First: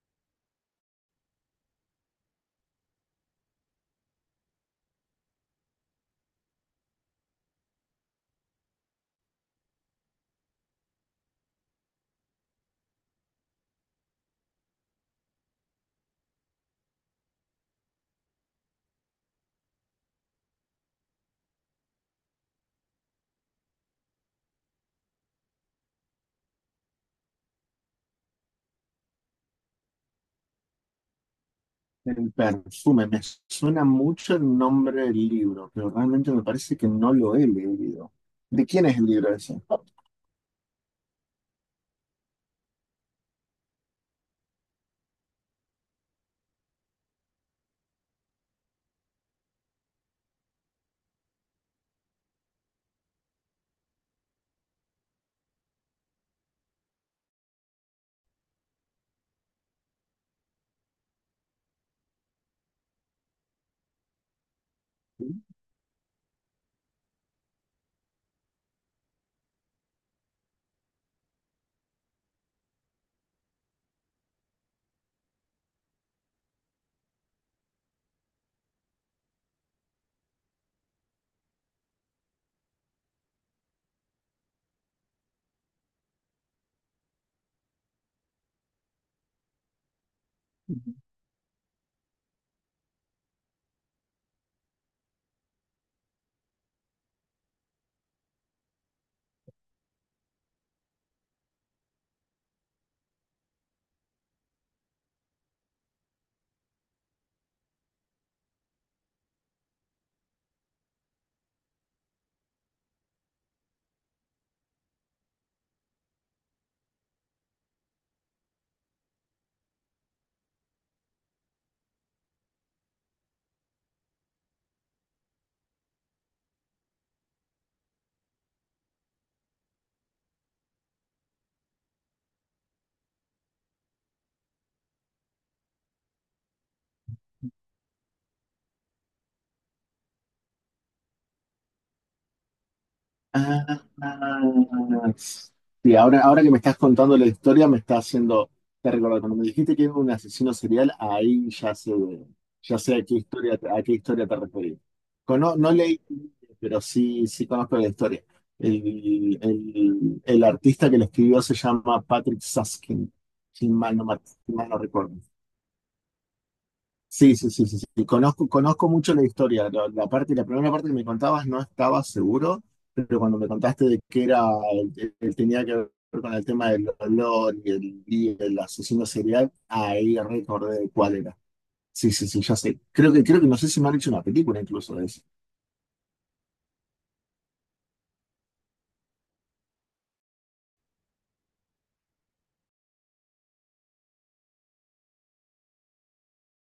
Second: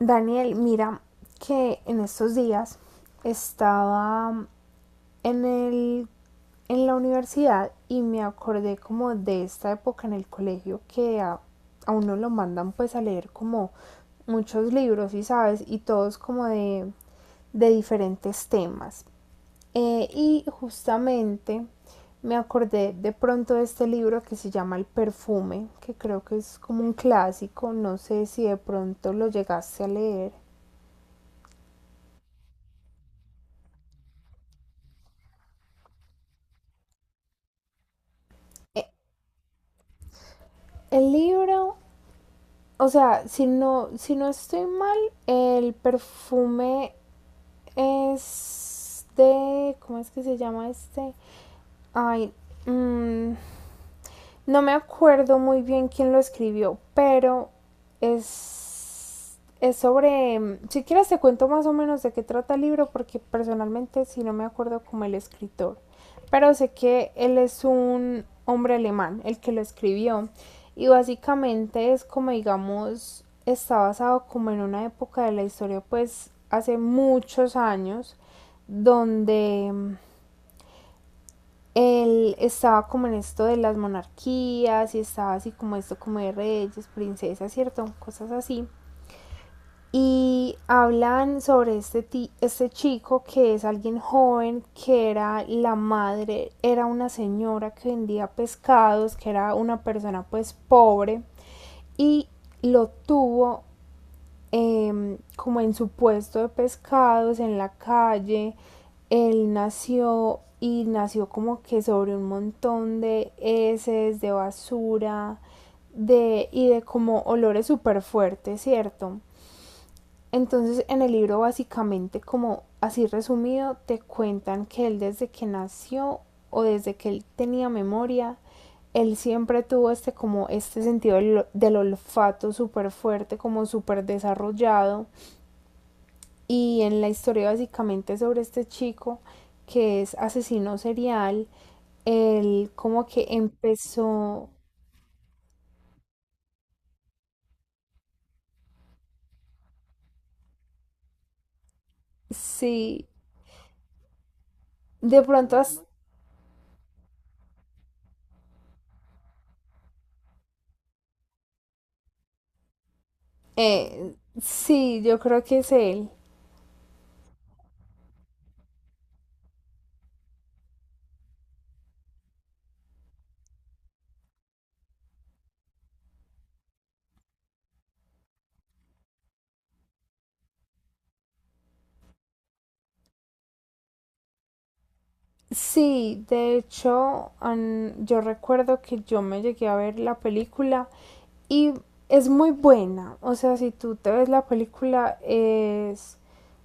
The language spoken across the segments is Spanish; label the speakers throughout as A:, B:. A: Daniel, mira que en estos días estaba en el en la universidad y me acordé como de esta época en el colegio que a uno lo mandan pues a leer como muchos libros y sabes y todos como de diferentes temas y justamente me acordé de pronto de este libro que se llama El perfume, que creo que es como un clásico, no sé si de pronto lo llegaste a leer.
B: El perfume, me suena mucho el nombre del libro, pero realmente me parece que no lo he leído. ¿De
A: Eh,
B: quién es el libro ese?
A: el libro, o sea, si no estoy mal, el perfume es de, ¿cómo es que se llama este? Ay, mm, no me acuerdo muy bien quién lo escribió, pero es sobre... Si quieres te cuento más o menos de qué trata el libro, porque personalmente sí no me acuerdo como el escritor. Pero sé que él es un hombre alemán, el que lo escribió. Y básicamente es como digamos, está basado como en una época de la historia, pues hace muchos años, donde él estaba como en esto de las monarquías y estaba así como esto como de reyes, princesas, ¿cierto? Cosas así. Y hablan sobre este chico que es alguien joven, que era la madre, era una señora que vendía pescados, que era una persona pues pobre y lo tuvo como en su puesto de pescados, en la calle. Él nació y nació como que sobre un montón de heces, de basura, y de como olores súper fuertes, ¿cierto? Entonces en el libro básicamente como así resumido te cuentan que él desde que nació o desde que él tenía memoria, él siempre tuvo este como este sentido del olfato súper fuerte, como súper desarrollado y en la historia básicamente sobre este chico que es asesino serial, él como que
B: Ah,
A: empezó,
B: sí, ahora que me estás contando la historia, me está haciendo, te recuerdo, cuando me dijiste que era un asesino serial, ahí ya sé a
A: sí,
B: qué historia, te referís.
A: de pronto,
B: No, no leí, pero sí, sí conozco la historia. El artista que lo escribió se llama Patrick Susskind, si mal no,
A: eh,
B: me- si mal no
A: sí,
B: recuerdo.
A: yo creo que es él.
B: Sí, sí, sí, sí, sí. Conozco, conozco mucho la historia. La primera parte que me contabas no estaba seguro, pero cuando me contaste de que era, tenía que ver con el tema del olor y el asesino serial, ahí recordé cuál era. Sí, sí, sí, ya sé. Creo que no sé si me han hecho una película incluso de eso.
A: Sí, de hecho, yo recuerdo que yo me llegué a ver la película y es muy buena, o sea, si tú te ves la película es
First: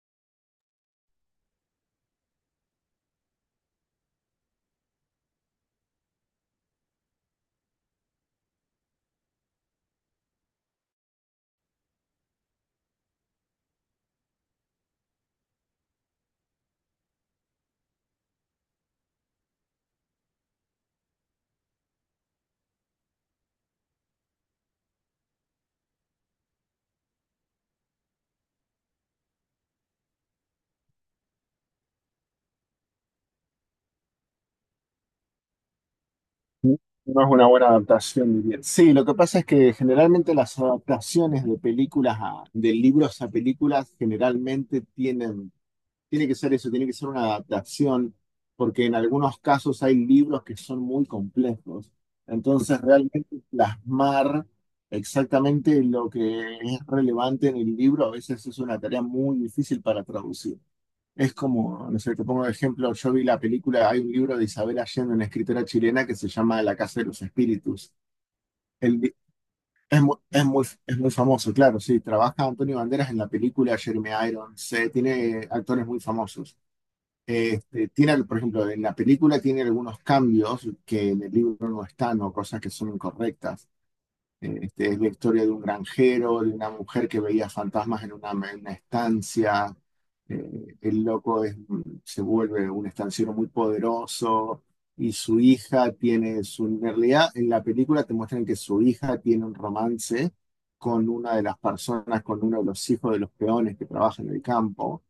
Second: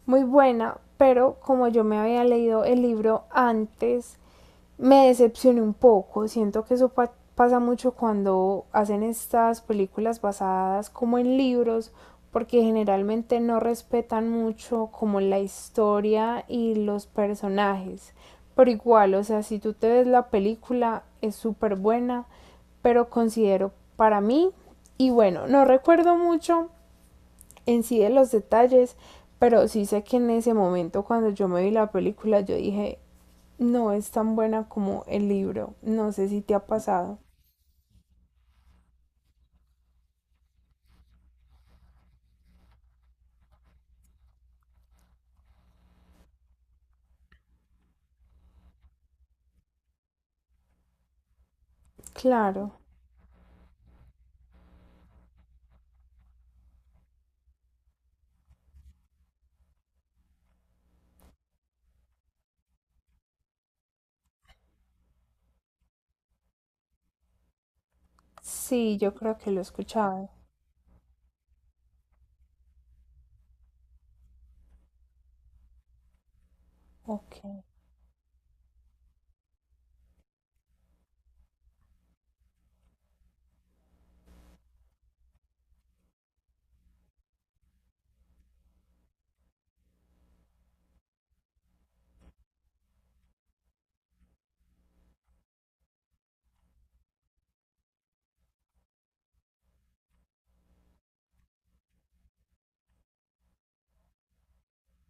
A: muy buena, pero como yo me había leído el libro antes, me decepcioné un poco. Siento que eso pasa mucho cuando hacen estas películas basadas como en libros, porque generalmente no respetan mucho como la historia y los personajes. Pero igual, o sea, si tú te ves la película, es súper buena, pero considero para mí, y bueno, no recuerdo mucho en sí de los detalles, pero sí sé que en ese momento cuando yo me vi la película yo dije, no es tan buena como el libro, no sé si te ha pasado.
B: No es una buena adaptación, diría. Sí, lo que pasa es que generalmente las adaptaciones de libros a películas generalmente tienen. Tiene que ser eso, tiene que ser una adaptación, porque en algunos casos hay libros que son muy complejos.
A: Claro,
B: Entonces, realmente plasmar exactamente lo que es relevante en el libro a veces es una tarea muy difícil para traducir. Es como, no sé, te pongo un ejemplo, yo vi la película, hay un libro de Isabel Allende, una escritora chilena, que se llama La Casa de los Espíritus.
A: sí,
B: El li-
A: yo creo que lo he
B: es muy,
A: escuchado.
B: es muy famoso, claro, sí. Trabaja Antonio Banderas en la película, Jeremy Irons, tiene actores muy famosos.
A: Ok.
B: Este, tiene, por ejemplo, en la película tiene algunos cambios que en el libro no están o cosas que son incorrectas. Este, es la historia de un granjero, de una mujer que veía fantasmas en una estancia. El loco se vuelve un estanciero muy poderoso y su hija tiene su... en realidad, en la película te muestran que su hija tiene un romance con una de las personas, con uno de los hijos de los peones que trabaja en el campo,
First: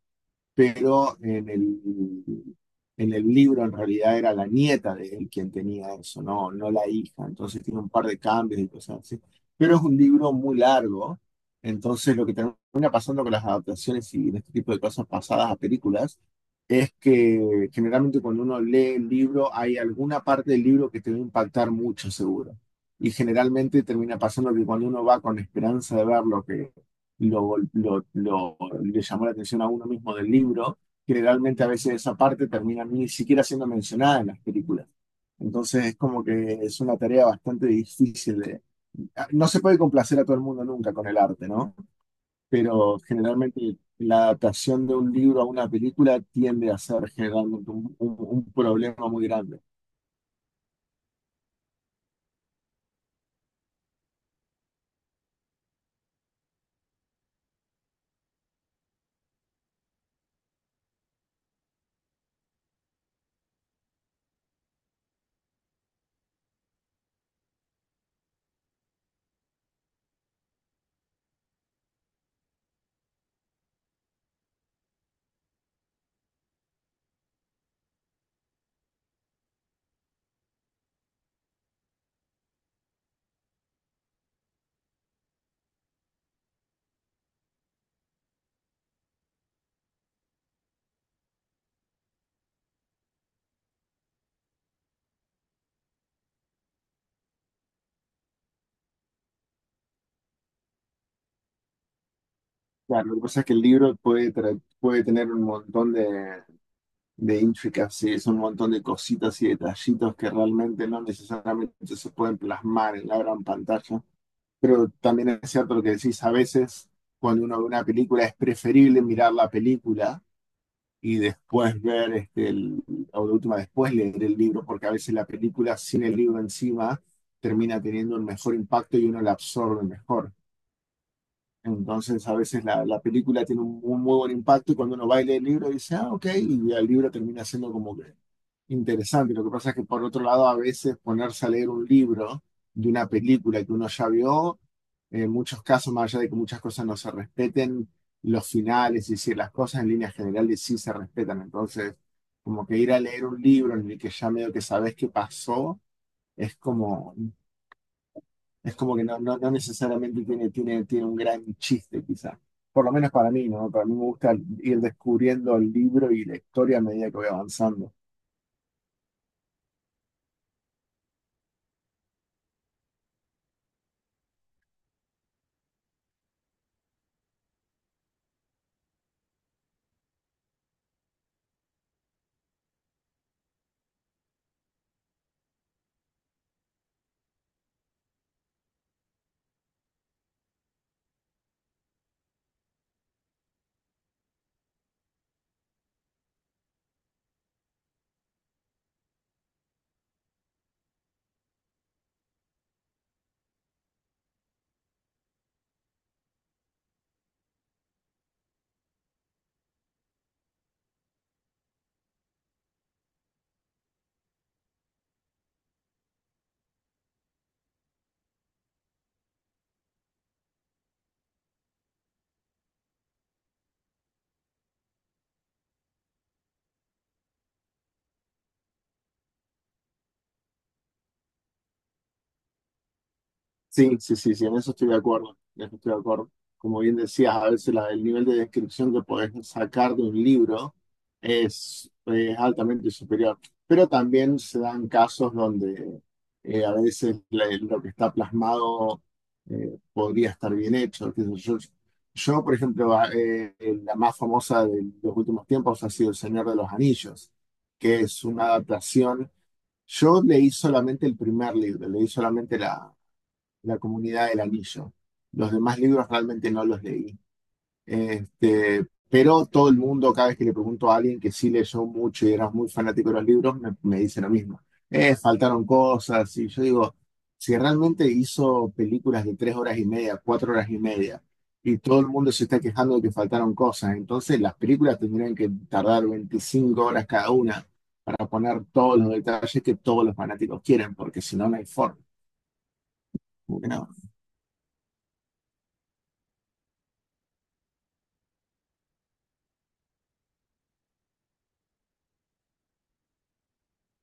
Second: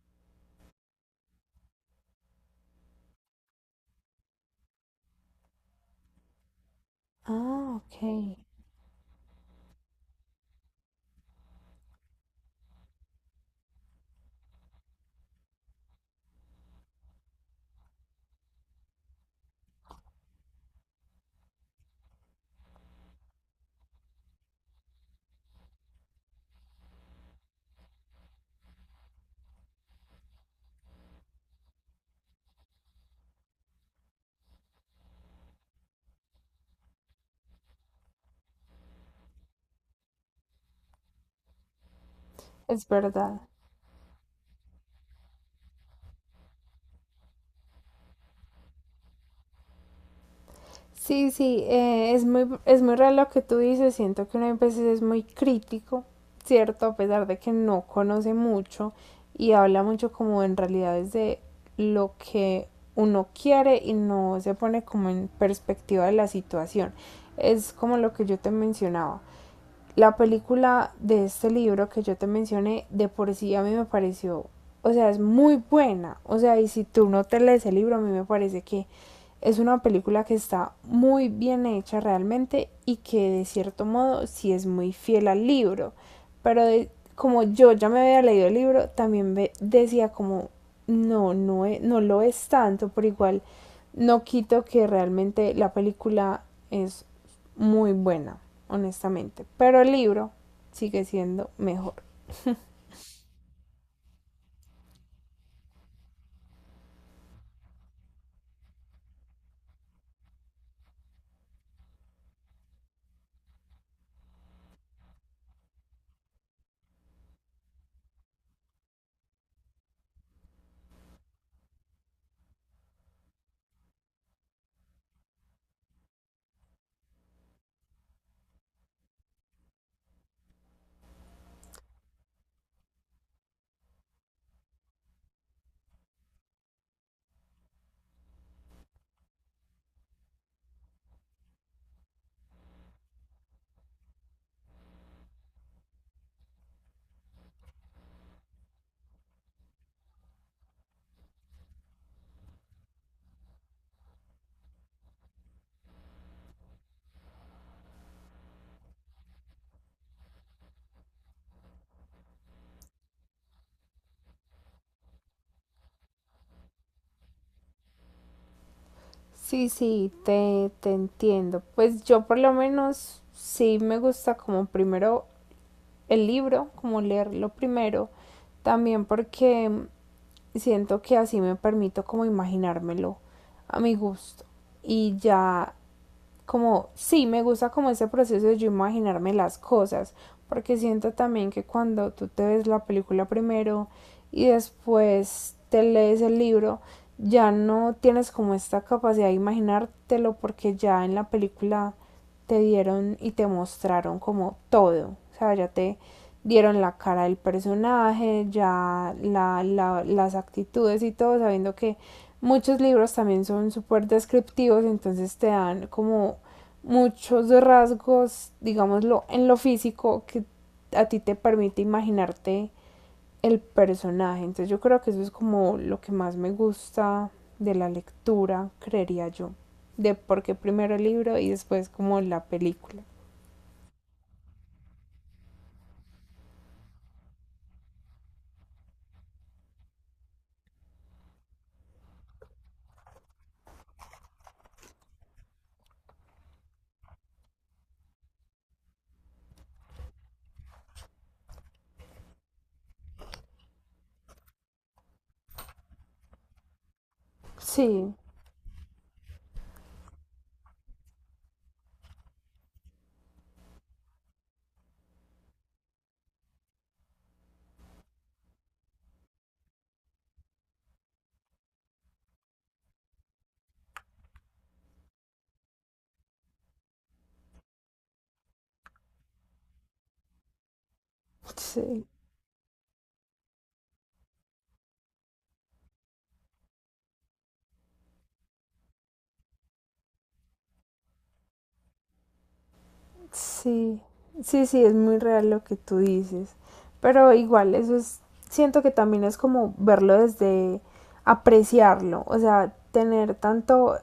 B: pero en el libro en realidad era la nieta de él quien tenía eso, no, no la hija. Entonces
A: Ah,
B: tiene un par de
A: ok.
B: cambios y cosas así. Pero es un libro muy largo, entonces lo que termina pasando con las adaptaciones y este tipo de cosas pasadas a películas es que generalmente cuando uno lee el libro hay alguna parte del libro que te va a impactar mucho, seguro. Y generalmente termina pasando que cuando uno va con esperanza de ver lo que lo, lo- le llamó la atención a uno mismo del libro, generalmente a veces esa parte termina ni siquiera siendo mencionada en las películas. Entonces es como que es una tarea bastante difícil. No se puede complacer a todo el mundo nunca con el arte, ¿no?
A: Es
B: Pero
A: verdad.
B: generalmente la adaptación de un libro a una película tiende a ser generalmente un problema muy grande.
A: Sí, sí, es muy real lo que tú dices, siento que uno a veces es muy crítico, ¿cierto? A pesar de que no conoce mucho y habla mucho como en realidad desde lo que uno quiere y no se pone como en perspectiva de la situación. Es como lo que yo te mencionaba la película de este libro que yo te mencioné, de por sí a mí me pareció, o sea, es muy buena. O sea, y si tú no te lees el libro, a mí me parece que es una película que está muy bien hecha realmente y que de cierto modo sí es muy fiel al libro. Pero de, como yo ya me había leído el libro, también ve, decía como, no, no, e, no lo es tanto, por igual no quito que realmente la película es muy buena, honestamente. Pero el libro sigue siendo mejor.
B: Claro, lo que pasa es que el libro puede tener un montón de intricacies, un montón de cositas y detallitos que realmente no necesariamente se pueden plasmar en la gran pantalla. Pero también es cierto lo que decís, a veces cuando uno ve una película es preferible mirar la película y después ver, este, o de última, después leer el libro, porque a veces la película sin el libro encima termina teniendo un mejor impacto y uno la absorbe mejor. Entonces, a veces la película tiene un muy buen impacto y cuando uno va y lee el libro dice, ah, ok, y el libro termina siendo como que interesante. Lo que pasa es que por otro lado a veces ponerse a leer un libro de una película que uno ya vio, en muchos casos, más allá de que muchas cosas no se respeten, los finales y si las cosas en líneas generales sí se respetan, entonces como que ir a leer un libro en el que ya medio que sabes qué pasó, es como, es como que no, no, no necesariamente tiene un gran chiste quizá, por lo menos para mí, ¿no? Para mí me gusta ir descubriendo el libro y la historia a medida que voy avanzando.
A: Sí, sí, te entiendo. Pues yo por lo menos sí me gusta como primero el libro, como leerlo primero. También porque siento que así me permito como imaginármelo a mi gusto. Y ya como, sí, me gusta como ese proceso de yo imaginarme las cosas, porque siento también que cuando tú te ves la película primero y después te lees el libro, ya no tienes como esta capacidad de imaginártelo porque ya en la película te dieron y te mostraron como todo. O sea, ya te dieron la cara del personaje, ya las actitudes y todo, sabiendo que muchos libros también son súper descriptivos, entonces te dan como muchos rasgos, digámoslo, en lo físico que a ti te permite imaginarte el personaje. Entonces yo creo que eso es como lo que más me gusta de la lectura, creería yo. De porque primero el libro y después como la película.
B: Sí, sí, sí, sí, en eso estoy de acuerdo, en eso estoy de acuerdo. Como bien decías, a veces el nivel de descripción que podés sacar de un libro es altamente superior, pero también se dan casos donde a veces lo que está plasmado, podría estar bien hecho, qué sé yo. Yo, por ejemplo, la más famosa de los últimos tiempos ha sido El Señor de los Anillos, que
A: Sí,
B: es una adaptación. Yo leí solamente el primer libro, leí solamente la Comunidad del Anillo. Los demás libros realmente no los leí. Este, pero todo el mundo, cada vez que le pregunto a alguien que sí leyó mucho y era muy fanático de los libros, me dice lo mismo. Faltaron cosas. Y yo digo, si realmente hizo películas de 3 horas y media, 4 horas y media, y todo
A: sí,
B: el mundo se está quejando de que faltaron cosas, entonces las películas tendrían que tardar 25 horas cada una para poner todos los detalles que todos los fanáticos quieren, porque si no, no hay forma. Como que no,
A: sí. Sí, sí, es muy real lo que tú dices. Pero igual, eso es, siento que también es como verlo desde apreciarlo, o sea, tener tanto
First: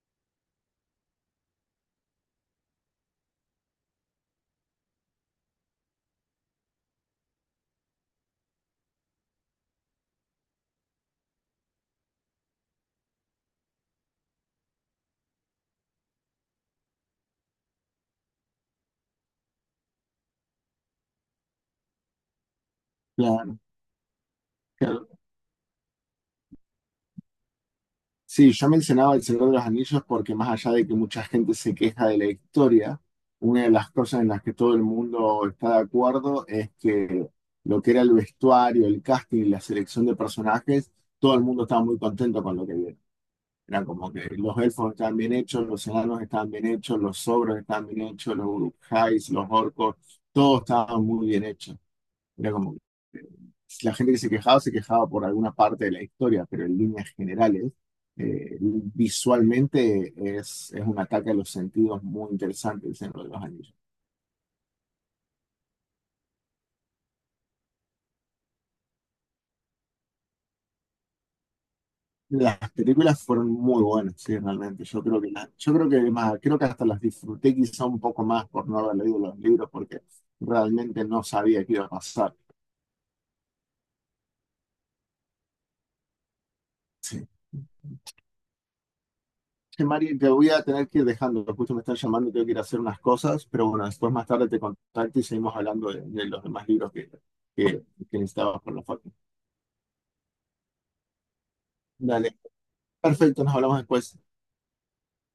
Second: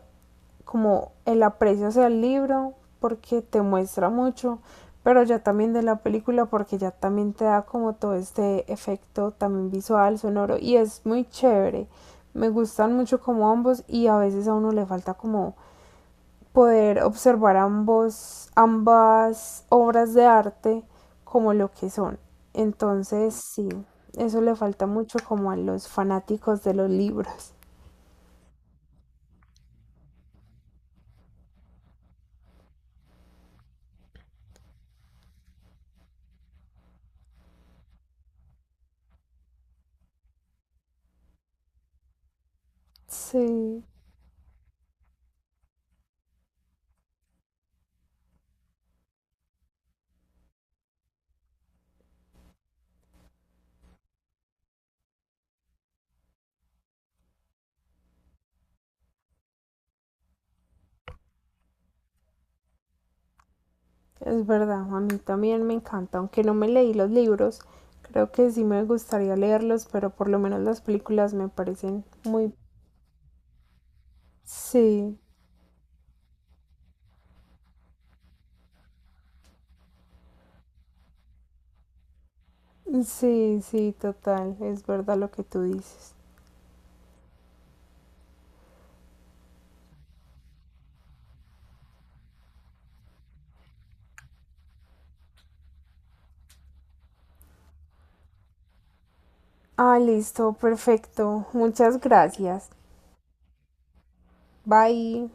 A: como el aprecio hacia el libro porque te muestra mucho, pero ya también de la película porque ya también te da como todo este efecto también visual, sonoro y es muy chévere. Me gustan mucho como ambos y a veces a uno le falta como poder observar ambos ambas obras de arte como lo que son. Entonces,
B: claro,
A: sí, eso le falta mucho
B: claro.
A: como a los fanáticos de los libros.
B: Sí, yo mencionaba El Señor de los Anillos porque más allá de que mucha gente se queja de la historia, una de las cosas en las que todo el mundo está de acuerdo es que lo que era el vestuario, el casting y la selección de personajes, todo el mundo estaba muy contento con lo que vieron.
A: Sí.
B: Era como que los elfos estaban bien hechos, los enanos estaban bien hechos, los ogros estaban bien hechos, los urukhais, los orcos, todos estaban muy bien hechos. Era como si la gente que se quejaba por alguna parte de la historia, pero en líneas generales, visualmente es un ataque a los sentidos muy interesante el Señor de los Anillos.
A: Es verdad, a mí también me encanta, aunque no me leí los libros, creo que sí me gustaría leerlos, pero por lo menos las películas me parecen muy...
B: Las películas fueron muy buenas, sí, realmente. Yo
A: Sí,
B: creo que, la- yo creo que más, creo que hasta las disfruté quizá un poco más por no haber leído los libros, porque realmente no sabía qué iba a pasar.
A: sí, sí, total, es verdad lo que tú dices.
B: Sí. Che, Mari, te voy a tener que ir dejando, justo me están llamando, tengo que ir a hacer unas cosas, pero bueno, después más tarde te contacto y seguimos hablando de los demás libros que, que necesitabas por la foto.
A: Ah, listo, perfecto. Muchas
B: Dale,
A: gracias.
B: perfecto, nos hablamos después.
A: Bye.